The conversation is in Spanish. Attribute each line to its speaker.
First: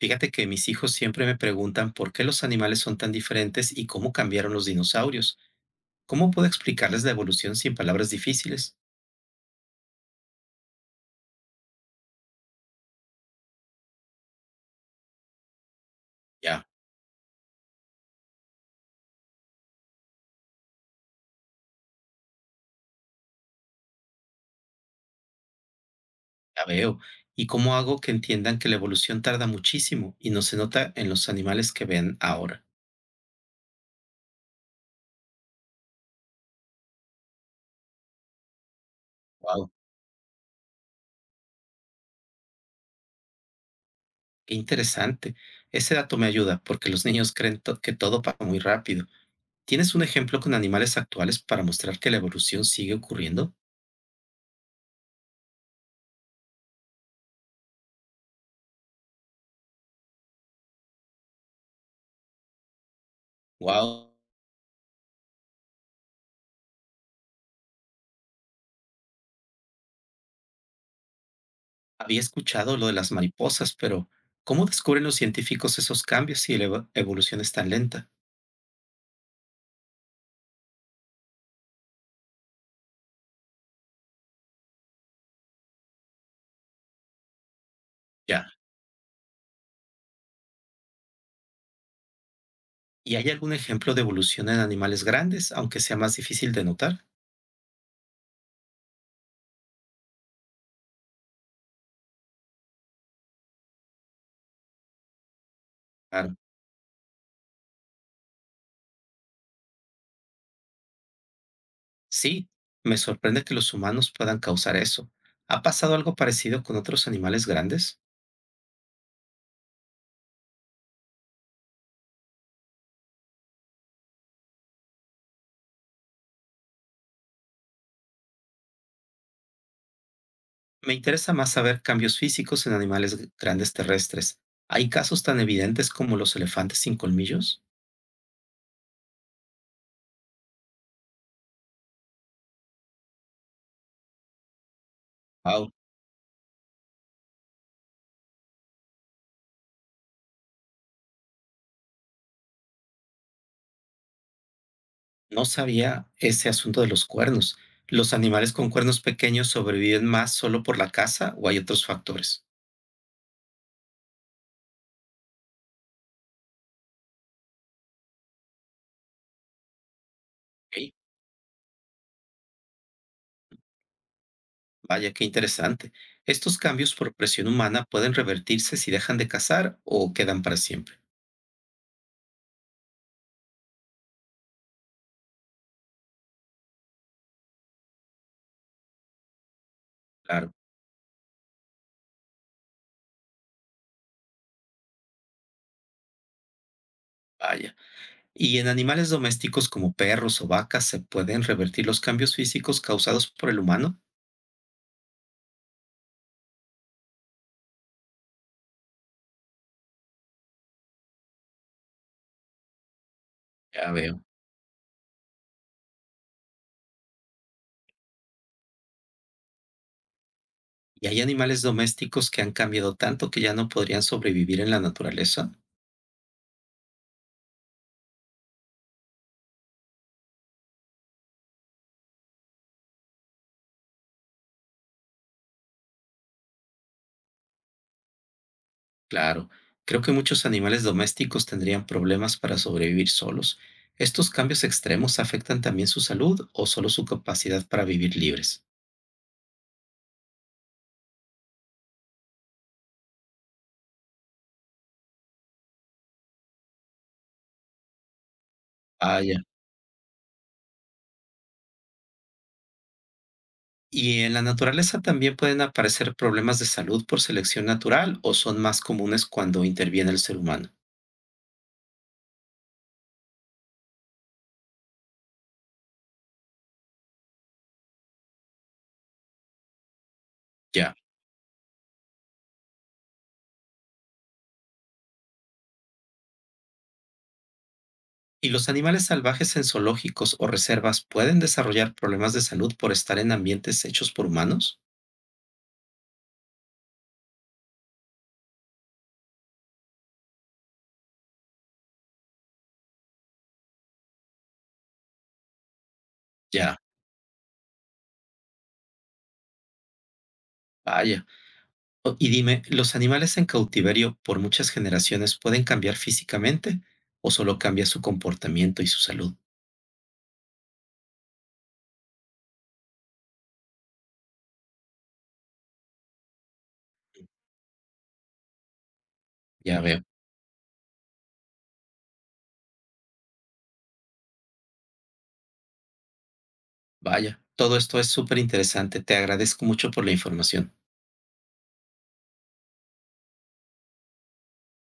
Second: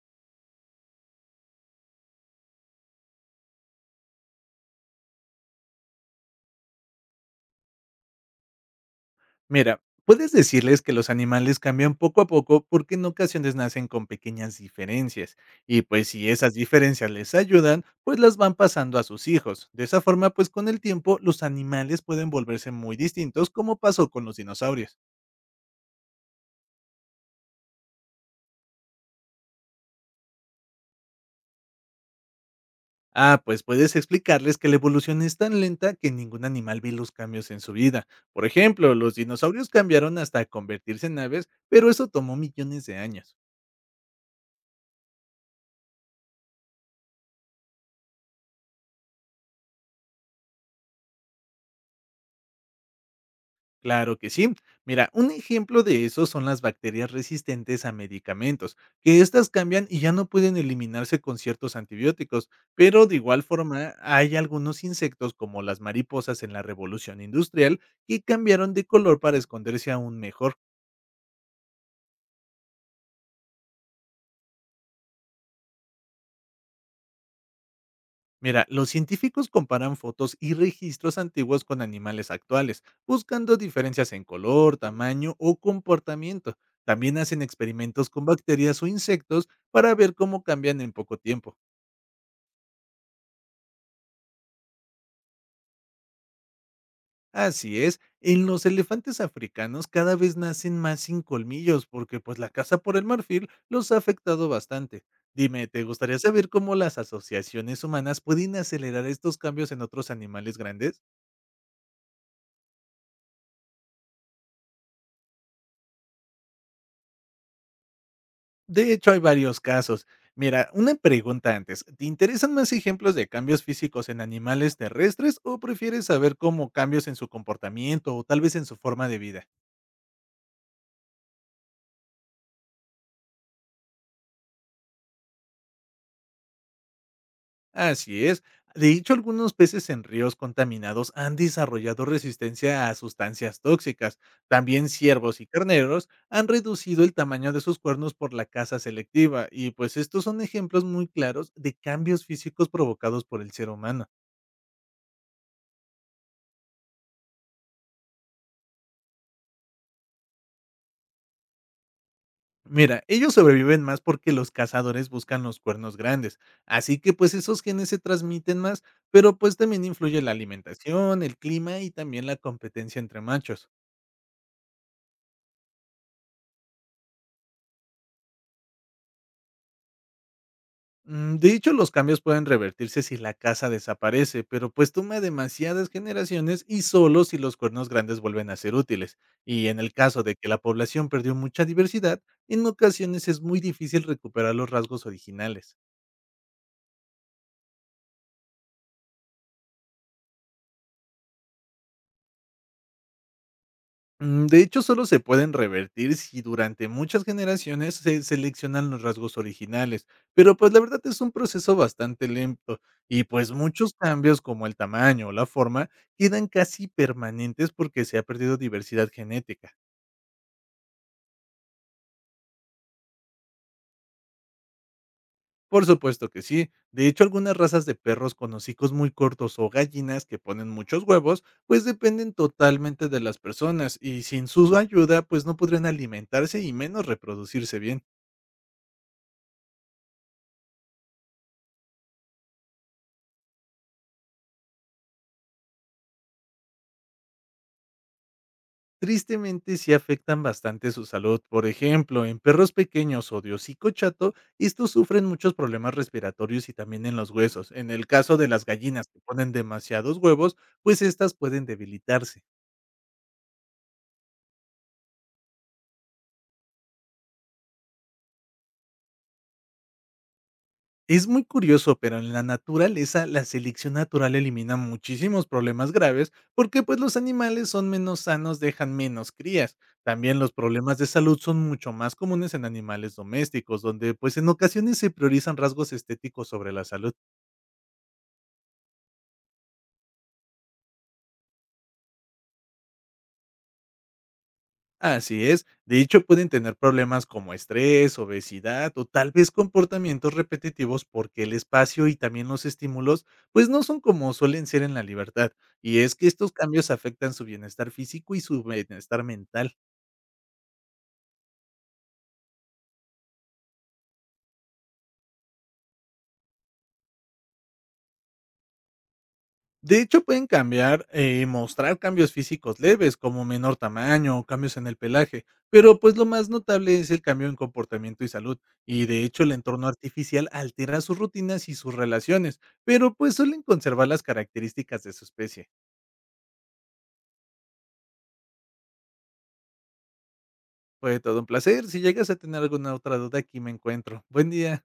Speaker 1: Fíjate que mis hijos siempre me preguntan por qué los animales son tan diferentes y cómo cambiaron los dinosaurios. ¿Cómo puedo explicarles la evolución sin palabras difíciles?
Speaker 2: Mira, puedes decirles que los animales cambian poco a poco porque en ocasiones nacen con pequeñas diferencias y pues si esas
Speaker 1: Ya,
Speaker 2: diferencias les ayudan, pues las van pasando a sus hijos. De esa forma, pues con el tiempo los animales pueden volverse muy distintos como pasó con los dinosaurios.
Speaker 1: ya veo. ¿Y cómo hago que entiendan que la evolución tarda muchísimo y no se nota en los animales que ven ahora?
Speaker 2: Ah, pues puedes explicarles que la evolución es tan lenta que ningún animal ve los cambios en su vida. Por ejemplo, los dinosaurios
Speaker 1: Wow,
Speaker 2: cambiaron hasta convertirse en aves, pero eso tomó millones de años.
Speaker 1: qué interesante. Ese dato me ayuda porque los niños creen que todo pasa muy rápido. ¿Tienes un ejemplo con animales actuales para mostrar que la evolución sigue ocurriendo?
Speaker 2: Claro que sí. Mira, un ejemplo de eso son las bacterias resistentes a medicamentos, que estas cambian y ya no pueden eliminarse con ciertos antibióticos, pero de igual forma
Speaker 1: Wow.
Speaker 2: hay algunos insectos como las mariposas en la revolución industrial que cambiaron de color para esconderse aún mejor.
Speaker 1: Había escuchado lo de las mariposas, pero ¿cómo descubren los científicos esos cambios si la evolución es tan lenta?
Speaker 2: Mira, los científicos comparan fotos y registros antiguos con animales actuales, buscando diferencias en color, tamaño o comportamiento. También hacen experimentos con
Speaker 1: Ya.
Speaker 2: bacterias o insectos para ver cómo cambian en poco tiempo.
Speaker 1: ¿Y hay algún ejemplo de evolución en animales grandes, aunque sea más difícil de notar?
Speaker 2: Así es, en los elefantes africanos cada vez nacen más sin colmillos porque pues la caza por el marfil los ha afectado bastante. Dime, ¿te gustaría
Speaker 1: Claro.
Speaker 2: saber cómo las asociaciones humanas pueden acelerar estos cambios en otros animales grandes?
Speaker 1: Sí, me sorprende que los humanos puedan causar eso. ¿Ha pasado algo parecido con otros animales grandes?
Speaker 2: De hecho, hay varios casos. Mira, una pregunta antes. ¿Te interesan más ejemplos de cambios físicos en animales terrestres o prefieres saber cómo cambios en su comportamiento o tal vez en su forma de vida?
Speaker 1: Me interesa más saber cambios físicos en animales grandes terrestres. ¿Hay casos tan evidentes como los elefantes sin colmillos?
Speaker 2: Así es. De hecho, algunos peces en ríos contaminados han desarrollado resistencia a sustancias tóxicas. También ciervos y carneros han reducido el tamaño de sus cuernos por la caza selectiva y pues estos son ejemplos muy claros de cambios físicos provocados por el ser humano.
Speaker 1: No sabía ese asunto de los cuernos. ¿Los animales con cuernos pequeños sobreviven más solo por la caza o hay otros factores?
Speaker 2: Mira, ellos sobreviven más porque los cazadores buscan los cuernos grandes, así que pues esos genes se transmiten más, pero pues también influye la
Speaker 1: Ok,
Speaker 2: alimentación, el clima y también la competencia entre machos.
Speaker 1: vaya, qué interesante. ¿Estos cambios por presión humana pueden revertirse si dejan de cazar o quedan para siempre?
Speaker 2: Mm, de hecho, los cambios pueden revertirse si la caza desaparece, pero pues toma demasiadas generaciones y solo si los cuernos grandes vuelven a ser útiles. Y en el caso de que
Speaker 1: Claro,
Speaker 2: la población perdió mucha diversidad, en ocasiones es muy difícil recuperar los rasgos originales.
Speaker 1: vaya. ¿Y en animales domésticos como perros o vacas se pueden revertir los cambios físicos causados por el humano?
Speaker 2: Mm, de hecho, solo se pueden revertir si durante muchas generaciones se seleccionan los rasgos originales, pero pues la verdad es un proceso bastante lento y pues
Speaker 1: Ya
Speaker 2: muchos
Speaker 1: veo.
Speaker 2: cambios como el tamaño o la forma quedan casi permanentes porque se ha perdido diversidad genética.
Speaker 1: ¿Y hay animales domésticos que han cambiado tanto que ya no podrían sobrevivir en la naturaleza?
Speaker 2: Por supuesto que sí. De hecho, algunas razas de perros con hocicos muy cortos o gallinas que ponen muchos huevos, pues dependen totalmente de las personas y sin su ayuda, pues no podrían alimentarse y menos reproducirse bien.
Speaker 1: Claro, creo que muchos animales domésticos tendrían problemas para sobrevivir solos. ¿Estos cambios extremos afectan también su salud o solo su capacidad para vivir libres?
Speaker 2: Tristemente sí afectan bastante su salud. Por ejemplo, en perros pequeños o de hocico chato, estos sufren muchos problemas respiratorios y también en los huesos. En el caso de las gallinas que
Speaker 1: Vaya.
Speaker 2: ponen demasiados huevos, pues estas pueden debilitarse.
Speaker 1: ¿Y en la naturaleza también pueden aparecer problemas de salud por selección natural o son más comunes cuando interviene el ser humano?
Speaker 2: Es muy curioso, pero en la naturaleza la selección natural elimina muchísimos problemas graves porque pues los animales son menos sanos, dejan menos crías. También los
Speaker 1: Ya.
Speaker 2: problemas de salud son mucho más comunes en animales domésticos, donde pues en ocasiones se priorizan rasgos estéticos sobre la salud.
Speaker 1: ¿Y los animales salvajes en zoológicos o reservas pueden desarrollar problemas de salud por estar en ambientes hechos por humanos?
Speaker 2: Así es. De hecho, pueden tener problemas como estrés, obesidad o tal vez comportamientos repetitivos porque el espacio y también los estímulos pues no son como suelen ser en la libertad. Y es que estos
Speaker 1: Ya.
Speaker 2: cambios afectan su bienestar físico y su bienestar mental.
Speaker 1: Vaya. Y dime, ¿los animales en cautiverio por muchas generaciones pueden cambiar físicamente o solo cambia su comportamiento y su salud?
Speaker 2: De hecho, pueden cambiar mostrar cambios físicos leves, como menor tamaño o cambios en el pelaje, pero pues lo más notable es el cambio en comportamiento y salud, y de hecho el
Speaker 1: Ya
Speaker 2: entorno
Speaker 1: veo.
Speaker 2: artificial altera sus rutinas y sus relaciones, pero pues suelen conservar las características de su especie.
Speaker 1: Vaya, todo esto es súper interesante. Te agradezco mucho por la información.
Speaker 2: Fue todo un placer, si llegas a tener alguna otra duda aquí me encuentro. Buen día.